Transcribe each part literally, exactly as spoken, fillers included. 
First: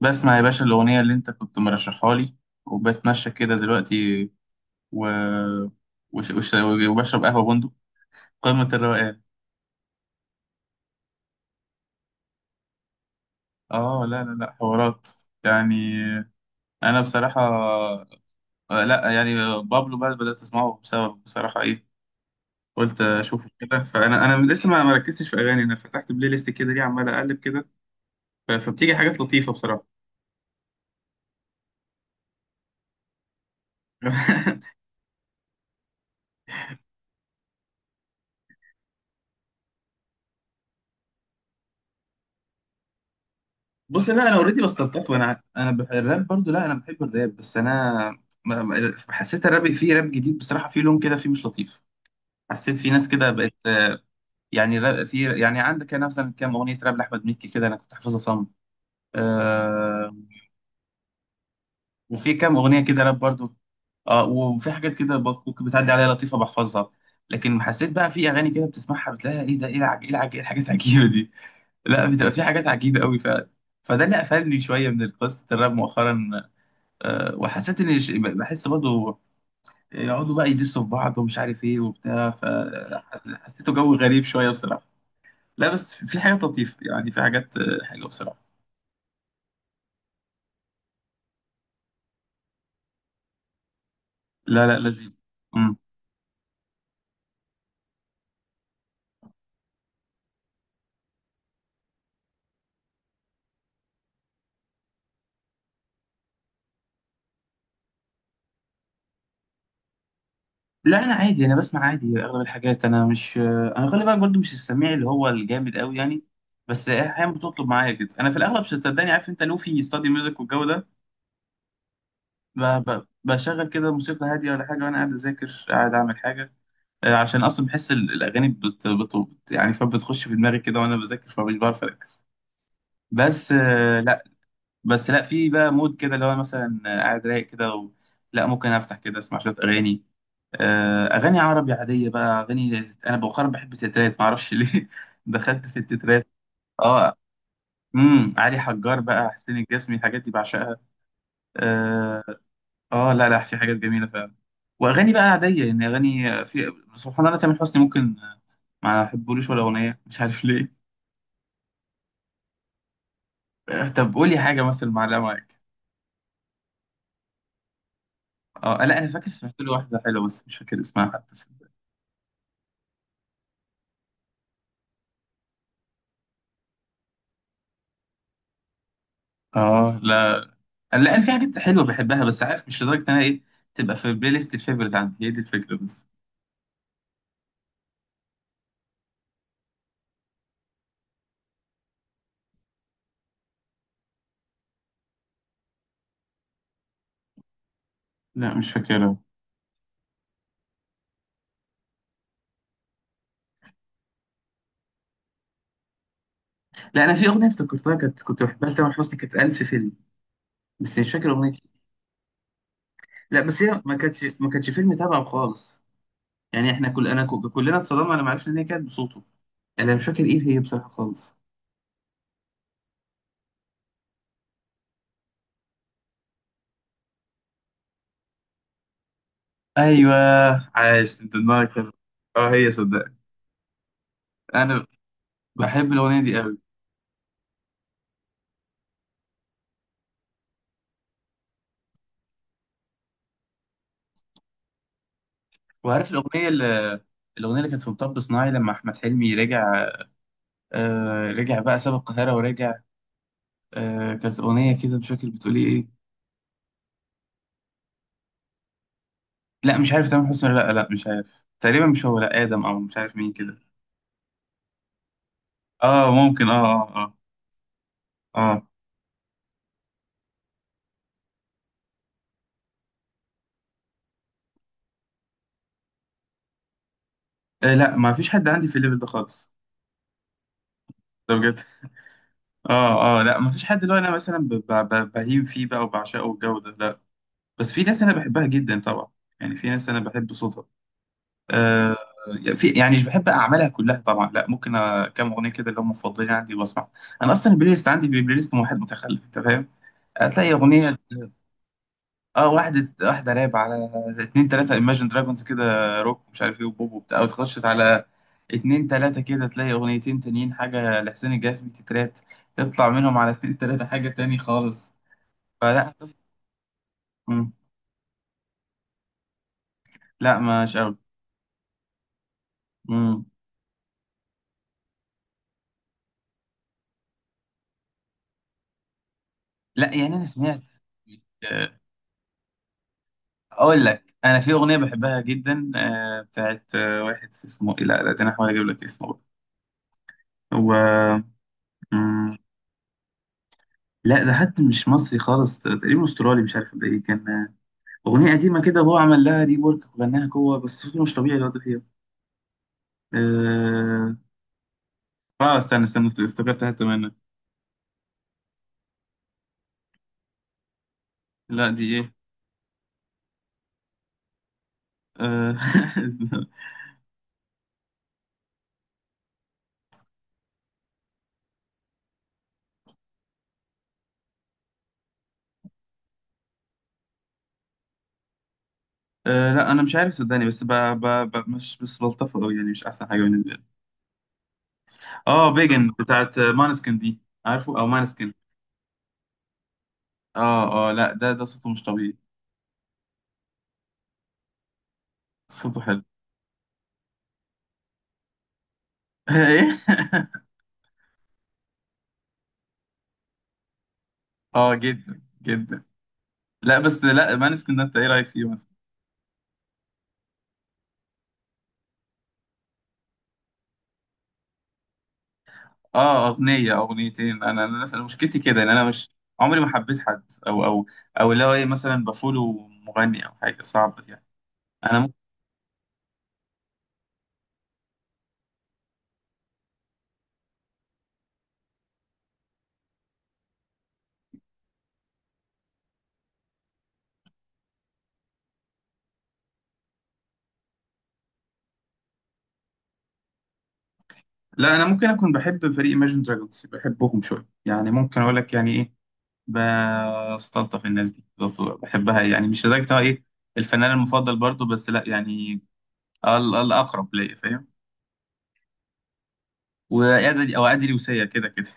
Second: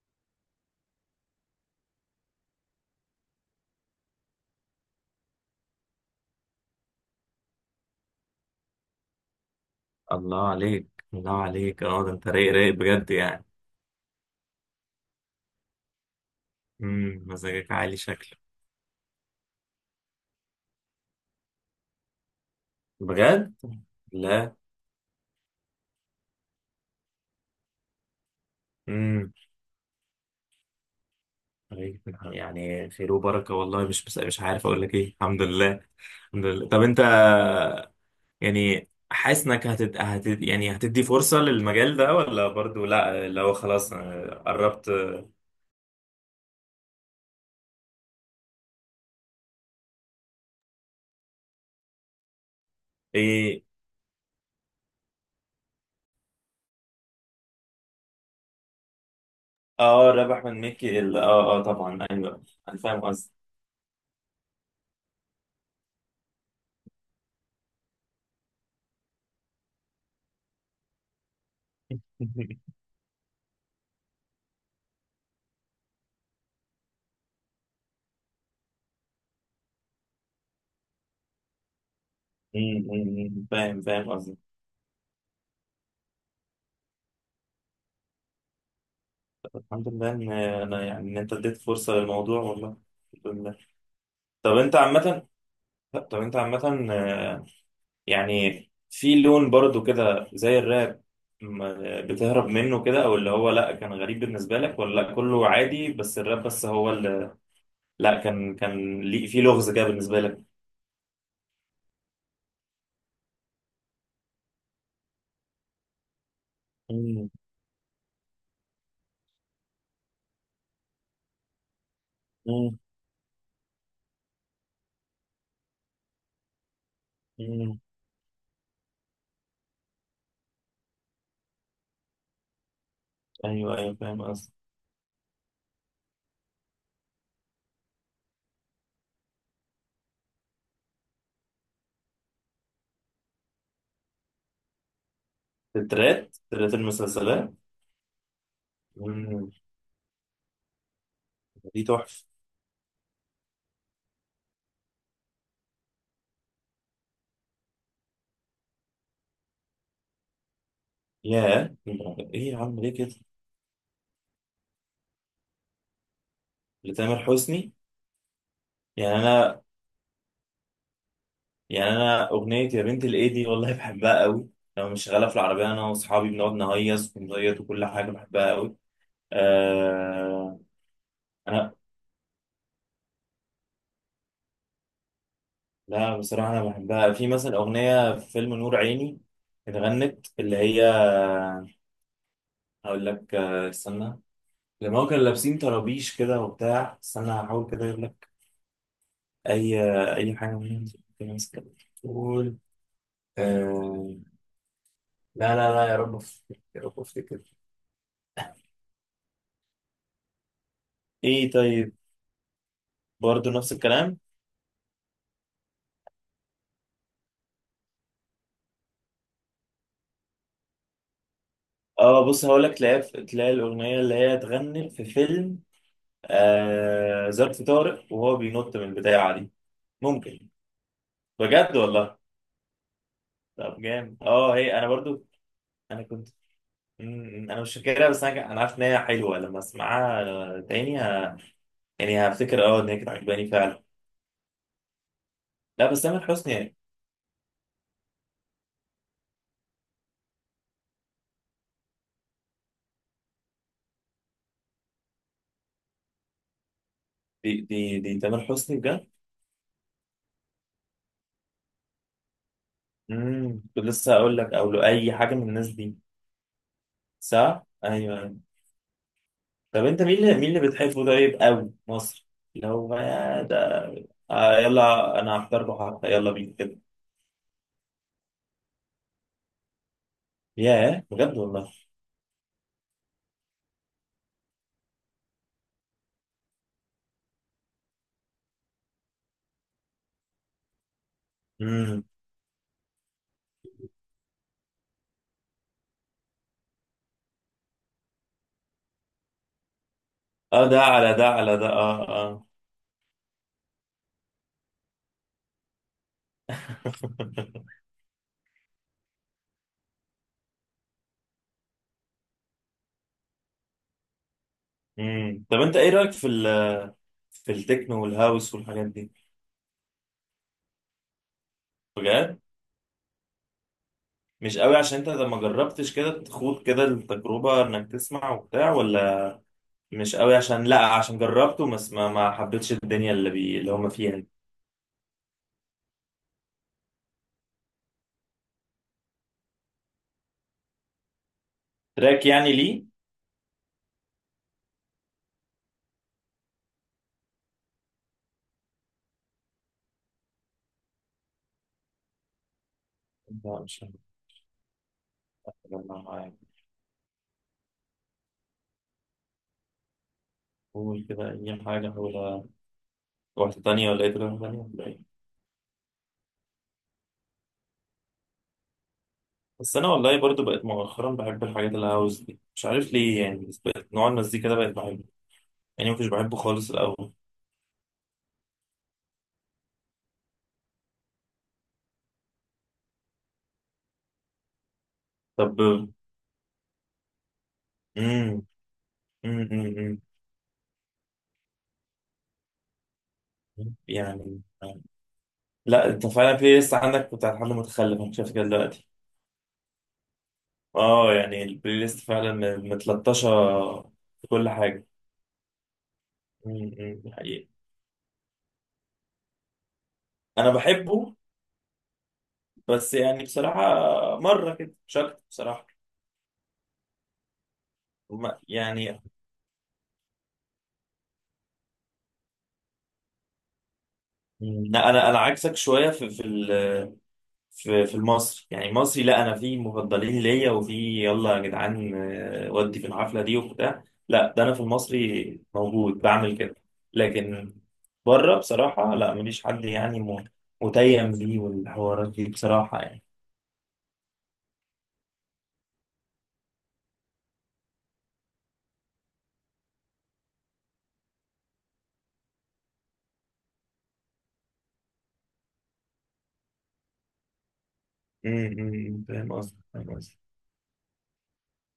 بسمع يا باشا الأغنية اللي أنت كنت مرشحها لي وبتمشى كده دلوقتي و... وش... وش... وبشرب قهوة بندق. قمة الروقان. الله عليك. الله عليك، اه ده انت رايق رايق بجد يعني. آه لا لا لا حوارات، يعني. أنا امم بصراحة، مزاجك عالي شكله. آه، لا، يعني. بابلو بقى بدأت أسمعه بسبب، بصراحة، إيه؟ قلت أشوفه بجد؟ كده. فأنا أنا لا. لسه ما ما ركزتش في أغاني، أنا فتحت بلاي ليست كده ليه، عمال أقلب كده. ف- فبتيجي حاجات امم لطيفة بصراحة. طيب، يعني خير وبركه والله. مش مس- مش عارف اقول لك ايه، الحمد لله. الحمد لله. طب انت يعني حاسس انك هتد... هتد... يعني هتدي فرصه للمجال ده ولا برضو، لا لو خلاص بص، لا، انا آه، اوريدي قربت بستلطفه. آه، انا انا بح- الراب برضو، لا، انا بحب الراب، بس انا م- م- حسيت الراب، في راب جديد بصراحه، في لون كده فيه مش لطيف. حسيت في ناس كده بقت، ايه. آه، يعني را- في يعني عندك انا مثلا كام اغنيه راب لاحمد مكي كده، انا كنت حافظها صم. اه آه. رابح احمد مكي ال- اه اه طبعا وفي ايوه. كام انا اغنيه فاهم كده راب قصدي. برضو. اه، وفي حاجات كده ب- ممكن بتعدي عليا لطيفه بحفظها. لكن حسيت بقى في اغاني كده بتسمعها بتلاقيها ايه ده، ايه العج... ايه العج... ايه الحاجات العجيبه دي؟ لا، بتبقى في حاجات عجيبه قوي فعلا. فده اللي قفلني شويه من قصه الراب مؤخرا. آه، وحسيت ان ش- بحس برضه يقعدوا بقى يدسوا في بعض ومش عارف ايه وبتاع، أمم، أمم، أمم، فحسيته فاهم، جو فاهم غريب قصدي. شويه بصراحه. لا بس في حاجات لطيفه، يعني في حاجات آه، حلوه بصراحه. الحمد لله ان انا يعني ان انت اديت فرصه للموضوع والله. الحمد لله. طب لا انت لا، لذيذ. عامه، مم. طب انت عامه آه، يعني في لون برضو كده زي الراب، م- بتهرب منه كده، او اللي هو لا كان غريب بالنسبه لك، ولا لا كله عادي بس الراب بس هو اللي، لا كان كان ليه في لغز كده بالنسبه لك؟ لا، انا عادي، انا بسمع عادي اغلب الحاجات. انا مش، آه، انا خلي بالك برضه مش السميع اللي هو الجامد قوي، يعني. بس مم، احيانا بتطلب معايا كده. انا في الاغلب، صدقني، عارف انت لوفي ستادي ميوزك والجو ده، مم، ب- ب- بشغل كده موسيقى هاديه ولا حاجه وانا قاعد اذاكر قاعد اعمل حاجه. آه، عشان اصلا مم. بحس ال- الاغاني بت... بت... بت... يعني فبتخش في دماغي كده وانا بذاكر فمش بعرف اركز. بس، ايوه ايوه آه، فاهم لا. قصدي. بس لا في بقى مود كده اللي هو مثلا، آه، قاعد رايق كده و... لا، ممكن افتح كده اسمع شويه اغاني. آه، اغاني عربي عاديه بقى. اغاني، انا بؤخرا بحب التترات، معرفش ليه، دخلت في التترات. الترات، ترات اه. المسلسلات. امم علي حجار بقى، مم، حسين الجسمي، الحاجات دي بعشقها. دي تحفه. آه. اه لا لا، في حاجات جميله فعلا. واغاني بقى عاديه يعني، اغاني في سبحان الله. تامر حسني، ممكن، آه، ما احبولوش ولا اغنيه، مش عارف ليه. ياه، ايه يا عم ليه كده؟ آه، طب قولي حاجه مثلا معلقه معاك. لتامر حسني؟ اه، لا، انا يعني فاكر سمعت انا له واحده حلوه بس مش فاكر اسمها حتى. يعني انا اغنيه يا بنت الايدي والله بحبها قوي. لما مش شغاله في العربيه انا واصحابي بنقعد نهيص ونزيط، وكل حاجه بحبها قوي. اه لا آه. لا، انا في حاجات انا، حلوه بحبها، بس عارف مش لدرجه إن انا ايه، تبقى في البلاي ليست الفيفوريت عندي. هي دي الفكره بس. لا بصراحه انا بحبها، في مثلا اغنيه في فيلم نور عيني اتغنت، اللي هي، هقول لك آه، استنى. لما هو كانوا لابسين طرابيش كده وبتاع، استنى هحاول كده اجيب لك لا، مش فاكرها. اي، اي حاجه منهم كده ماسكة بتقول، آه، لا لا لا يا رب أفتكر، يا رب لا، انا في افتكر. اغنيه افتكرتها كانت، كنت بحبها لتامر حسني، كانت ألف فيلم، بس مش فاكر ايه، اغنيه إيه. طيب، لا، برضه بس نفس هي ما الكلام. كانتش ما كانتش فيلم تابعه خالص، يعني احنا كل، انا كو- كلنا اتصدمنا لما عرفنا ان هي كانت بصوته. انا مش فاكر ايه هي بصراحه خالص. اه بص، هقول لك، تلاقي تلاقي الاغنيه اللي هي اتغنت في فيلم آه ظرف طارق، وهو بينط من البدايه دي، ايوه، ممكن. عايش انت دماغك بجد حلو. والله. اه هي صدق. طب جامد، اه هي انا انا برضو. بحب انا الاغنيه كنت، دي قوي. مم، انا مش فاكرها بس انا ك- انا عارف ان هي حلوه، لما اسمعها تاني ه... يعني هفتكر اه ان هي كانت عجباني فعلا. لا بس وعارف تامر الاغنيه حسني يعني، اللي، الاغنيه اللي كانت في مطب صناعي لما احمد حلمي رجع، آه رجع بقى ساب القاهره ورجع، آه كانت اغنيه كده مش فاكر بتقول ايه؟ دي دي دي تامر حسني بجد. لا مش عارف تامر حسني ولا لا لا، مش عارف. تقريبا مش هو، لا ادم او مش عارف مين كده. امم كنت لسه هقول لك او له اي حاجه من الناس دي. اه ممكن، اه اه. صح، ايوه. اه، آه. طب انت مين اللي مين اللي بتحبه طيب قوي مصر، اللي هو بقى ده؟ آه يلا، انا هختار بحر، يلا بينا كده. آه لا، ما فيش حد عندي في الليفل ده خالص. ياه، ده بجد بجد. والله. اه اه، لا ما فيش حد اللي هو انا مثلا ب- ب- ب- بهيم فيه بقى وبعشقه والجو ده، لا. بس في ناس انا بحبها جدا طبعا. يعني في ناس انا بحب صوتها، آه. امم. في يعني مش بحب اعمالها كلها طبعا، لا ممكن آه، كام اغنيه كده اللي هم مفضلين عندي واسمع. انا اصلا البلاي ليست عندي، بلاي ليست واحد متخلف، انت فاهم؟ هتلاقي اه ده اغنيه، على ده على ده اه اه. اه، واحدة واحدة راب، على اتنين تلاتة ايماجن دراجونز كده، روك ومش عارف ايه، وبوب وبتاع، وتخشت على اتنين تلاتة كده تلاقي اغنيتين تانيين، حاجة لحسين الجسمي تترات، تطلع منهم على اتنين تلاتة حاجة تاني خالص. امم. طب انت ايه فلا. رايك في ال في مم. التكنو والهاوس والحاجات دي؟ لا مش قوي. بجد؟ مم. مش قوي عشان انت لما جربتش كده تخوض كده التجربه، انك تسمع وبتاع، ولا لا يعني مش انا قوي سمعت. عشان لا عشان جربته آه، بس ما ما حبيتش الدنيا اللي بي اللي اقول هم لك، فيها انا دي. في اغنية بحبها جدا، آه، بتاعت آه، واحد اسمه إيه؟ لا لا، ده انا هحاول اجيب لك اسمه بقى. هو، تراك مم. يعني ليه؟ لا ده حتى مش مصري خالص، تقريبا استرالي مش عارف ده ايه كان. أغنية قديمة كده، هو عمل لها ري ورك وغناها جوه، بس صوته مش طبيعي الواد فيها. لا مش، آه... آه استنى استنى است- هجربها. افتكرت حتة منها. قول كده أي لا دي حاجة، إيه. ولا واحدة تانية، ولا إيه تجربة تانية ولا إيه؟ آه... بس أنا والله برضو بقيت مؤخرا بحب الحاجات الهاوس دي، مش عارف ليه يعني، بس بقيت نوع المزيكا ده بقيت بحبه، يعني ما كنتش بحبه خالص الأول. آه... لا أنا مش عارف صدقني، بس ب... ب... ب... مش بس بلطفه أوي يعني، مش أحسن حاجة بالنسبة لي. آه بيجن طب. بتاعت مانسكن دي، عارفه أو مانسكن. امم، امم. آه آه، لا ده ده صوته مش طبيعي. يعني. صوته لا حلو. أنت فعلا بلاي ليست عندك بتاع حد متخلف، أنا شايف كده دلوقتي. إيه؟ أه يعني البلاي ليست فعلا متلطشة في كل آه حاجة. جدا جدا. امم، لا بس، لا حقيقي. مانسكن ده أنت إيه رأيك فيه مثلا؟ أنا بحبه، بس يعني بصراحة مرة كده مش أكتر بصراحة. اه اغنيه او اغنيتين. انا انا أنا مشكلتي ما- كده ان انا يعني مش عمري ما حبيت حد، او او او اللي هو ايه، مثلا بفولو مغني او حاجه، صعب يعني. مم. لا انا انا ممكن، انا عكسك شويه في في ال- في في المصري، يعني مصري، لا انا في مفضلين ليا، وفي يلا يا جدعان آه، ودي في الحفله دي وبتاع. لا ده انا في المصري موجود بعمل كده، لكن بره بصراحه لا ماليش حد يعني، م- متيم ليه والحوارات دي بصراحه يعني. لا انا ممكن اكون بحب فريق Imagine Dragons، بحبهم شويه يعني، ممكن اقول لك يعني ايه، بستلطف الناس دي، بحبها، يعني مش لدرجه إن هو ايه، الفنان المفضل برضو، بس لا يعني ال- الاقرب ليا، فاهم؟ مم، مم، فاهم قصدي، فاهم قصدي. وادي، او ادي لوسية كده كده.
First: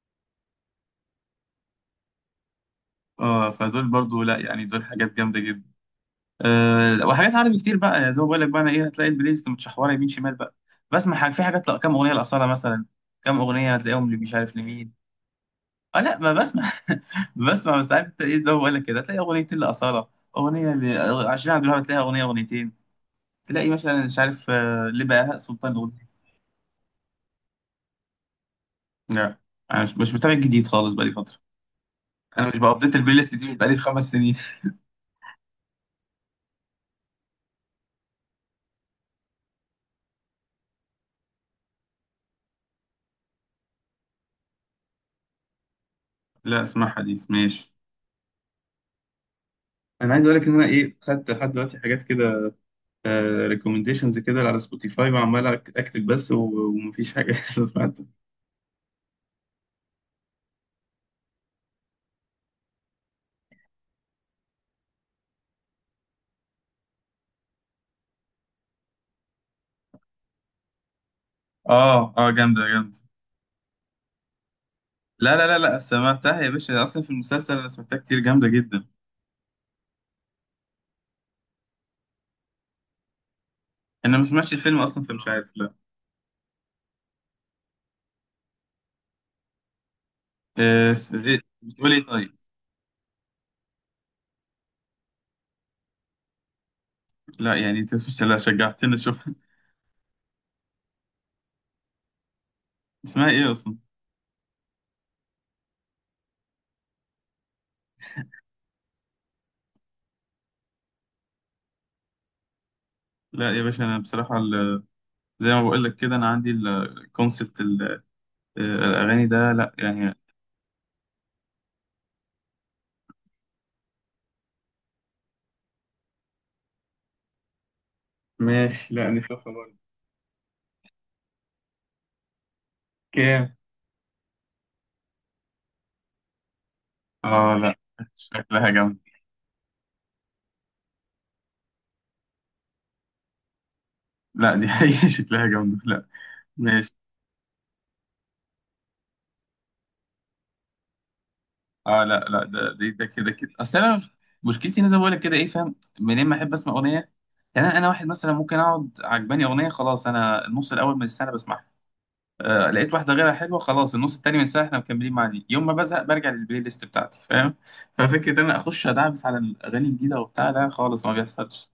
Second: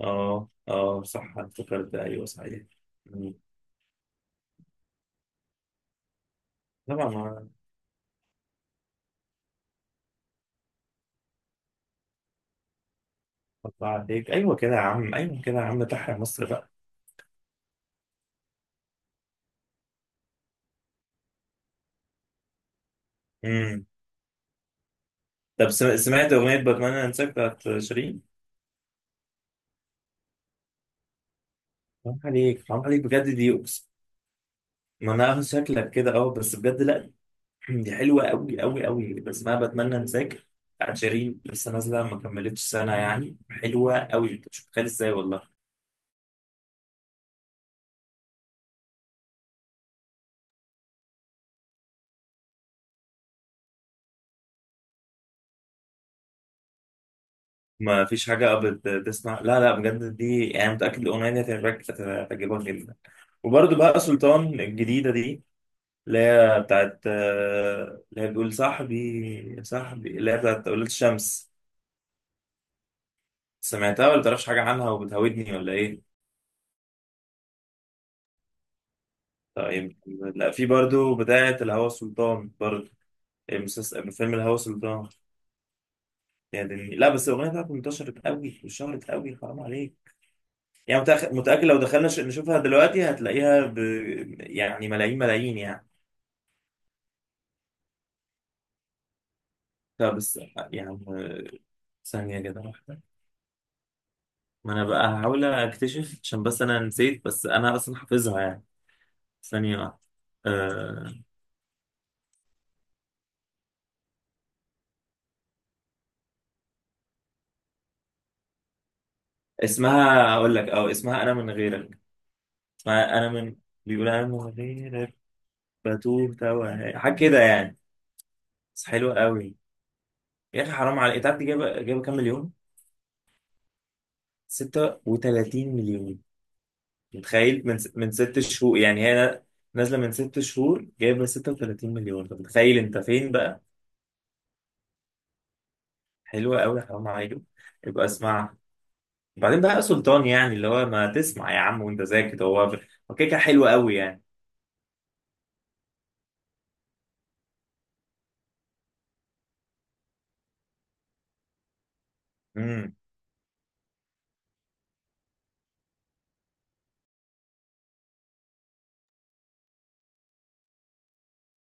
اه اه صح، افتكرت ده، ايوه صحيح. مم. اه، فدول برضو، لا يعني دول حاجات جامده جدا. أه، طبعا وحاجات ما، عربي كتير بقى. يعني زي ما بقول لك بقى، انا ايه، هتلاقي البلاي ليست متشحوره يمين شمال بقى. بسمع حاجة، في حاجات، لا كام اغنيه لاصالة مثلا، كام اغنيه قطع هتلاقيهم اللي عليك، مش عارف ايوه كده يا لمين. عم، ايوه كده يا عم، اه تحيا لا، ما مصر بقى. بسمع. بسمع، بس عارف انت ايه، زي ما بقول لك كده هتلاقي اغنيتين لاصالة، اغنيه ل عشرين عبد الوهاب، هتلاقيها اغنيه، اغنيتين، تلاقي مم. مثلا مش عارف آه، لبهاء طب سلطان سم- اغنيه. سمعت أغنية بتمنى أنساك بتاعت شيرين؟ لا انا مش، مش متابع جديد خالص بقالي فتره. حرام انا مش عليك، حرام بابديت عليك البلاي بجد، ليست دي دي من بقالي أقسم. خمس سنين. ما أنا عارف شكلك كده، أه، بس بجد لأ. دي حلوة أوي أوي أوي، بسمعها بتمنى أنساك بتاعت شيرين، لسه نازلة ما كملتش سنة يعني، حلوة أوي، أنت مش متخيل إزاي والله. لا اسمعها دي، ماشي. انا عايز اقول لك ان انا ايه، خدت لحد دلوقتي حاجات كده ريكومنديشنز كده على سبوتيفاي، وعمال أك- اكتب بس، و- ومفيش حاجه لسه ما سمعتها. فيش حاجة بت- بتسمع لا لا. بجد دي يعني، متأكد الأغنية دي هتعجبك، هتعجبك جدا. وبرده بقى سلطان الجديدة دي، اللي هي بتاعت آه، اللي هي بتقول صاحبي صاحبي، اللي هي بتاعت أولاد الشمس، اه اه جامدة جامدة. سمعتها ولا تعرفش حاجة عنها لا لا وبتهودني لا ولا لا إيه؟ سمعتها يا باشا، اصلا في المسلسل انا سمعتها كتير، جامدة جدا. طيب. لا في برضو بتاعة الهوى سلطان برضو، المسلسل من انا ما فيلم سمعتش الهوى الفيلم اصلا، سلطان. فمش عارف لا. يعني لا بس الأغنية بتاعته انتشرت قوي وشهرت قوي، حرام عليك. إيه يعني س- متأخ- إيه متأكد لو بتقول ايه دخلنا ش- طيب؟ نشوفها دلوقتي هتلاقيها ب... يعني ملايين ملايين يعني. لا يعني انت مش، لا شجعتني اشوف. لا بس يعني، ثانية كده واحدة. اسمها ايه اصلا؟ ما أنا بقى هحاول أكتشف عشان بس أنا نسيت، بس أنا أصلا حافظها يعني. ثانية واحدة. أه... لا يا باشا، انا بصراحة ال- زي ما بقول لك كده، انا عندي الكونسبت الاغاني ده لا يعني. اسمها، أقول لك، أه اسمها أنا من غيرك، فانا من، بيقول انا من غيرك بتوه توه حاجه كده يعني، بس ماشي، لا حلوه نشوفها قوي. برضه. يا اخي حرام عليك، انت عارف دي جايبه جايبه كام مليون؟ كام؟ ستة وثلاثين مليون. اه متخيل؟ لا من س... من ست شكلها شهور جامدة. يعني، هي نازله من ست شهور جايبه ستة وثلاثين مليون، طب متخيل انت فين بقى. لا دي حقيقة شكلها جامدة. لا حلوه قوي ماشي. حرام عليك. يبقى اسمعها، بعدين بقى يا سلطان يعني، اللي هو ما تسمع يا عم، وانت اه لا زي لا، كده هو ده ده، ده هو كده كده كده كده، حلو اصل قوي انا مش- يعني. مشكلتي إن انا زي ما بقول لك كده ايه، فاهم منين، ما احب اسمع اغنيه. يعني انا أنا واحد مثلا ممكن اقعد عجباني اغنيه، خلاص انا النص الاول من السنه بسمعها، آه لقيت امم. واحده غيرها حلوه، خلاص النص التاني من السنه احنا مكملين مع دي. يوم ما بزهق برجع للبلاي ليست بتاعتي، فاهم؟ ففكره ان انا اخش ادعبس على الاغاني الجديده وبتاع، لا خالص ما بيحصلش.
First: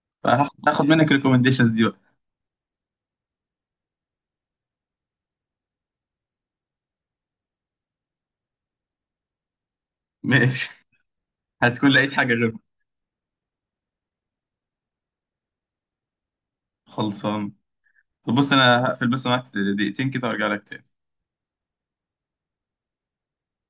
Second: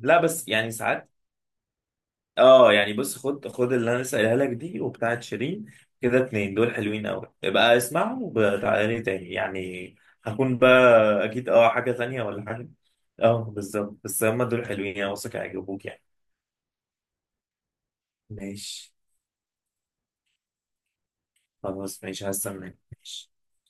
لا بس فهاخد يعني هاخد ساعات. منك ريكومنديشنز دي بقى. اه يعني، بص خد، خد اللي انا لسه قايلها لك دي، وبتاعت شيرين، كده اتنين دول حلوين قوي، ابقى اسمعهم وتعالى لي تاني يعني. هكون ماشي. بقى اكيد اه هتكون حاجه لقيت تانية حاجه ولا غيرهم. حاجه. اه بالظبط، بس هما دول حلوين، انا واثق هيعجبوك يعني. خلصان. طب بص انا ماشي. هقفل بس معاك دقيقتين كده وارجع لك تاني. خلاص ماشي، هستناك ماشي.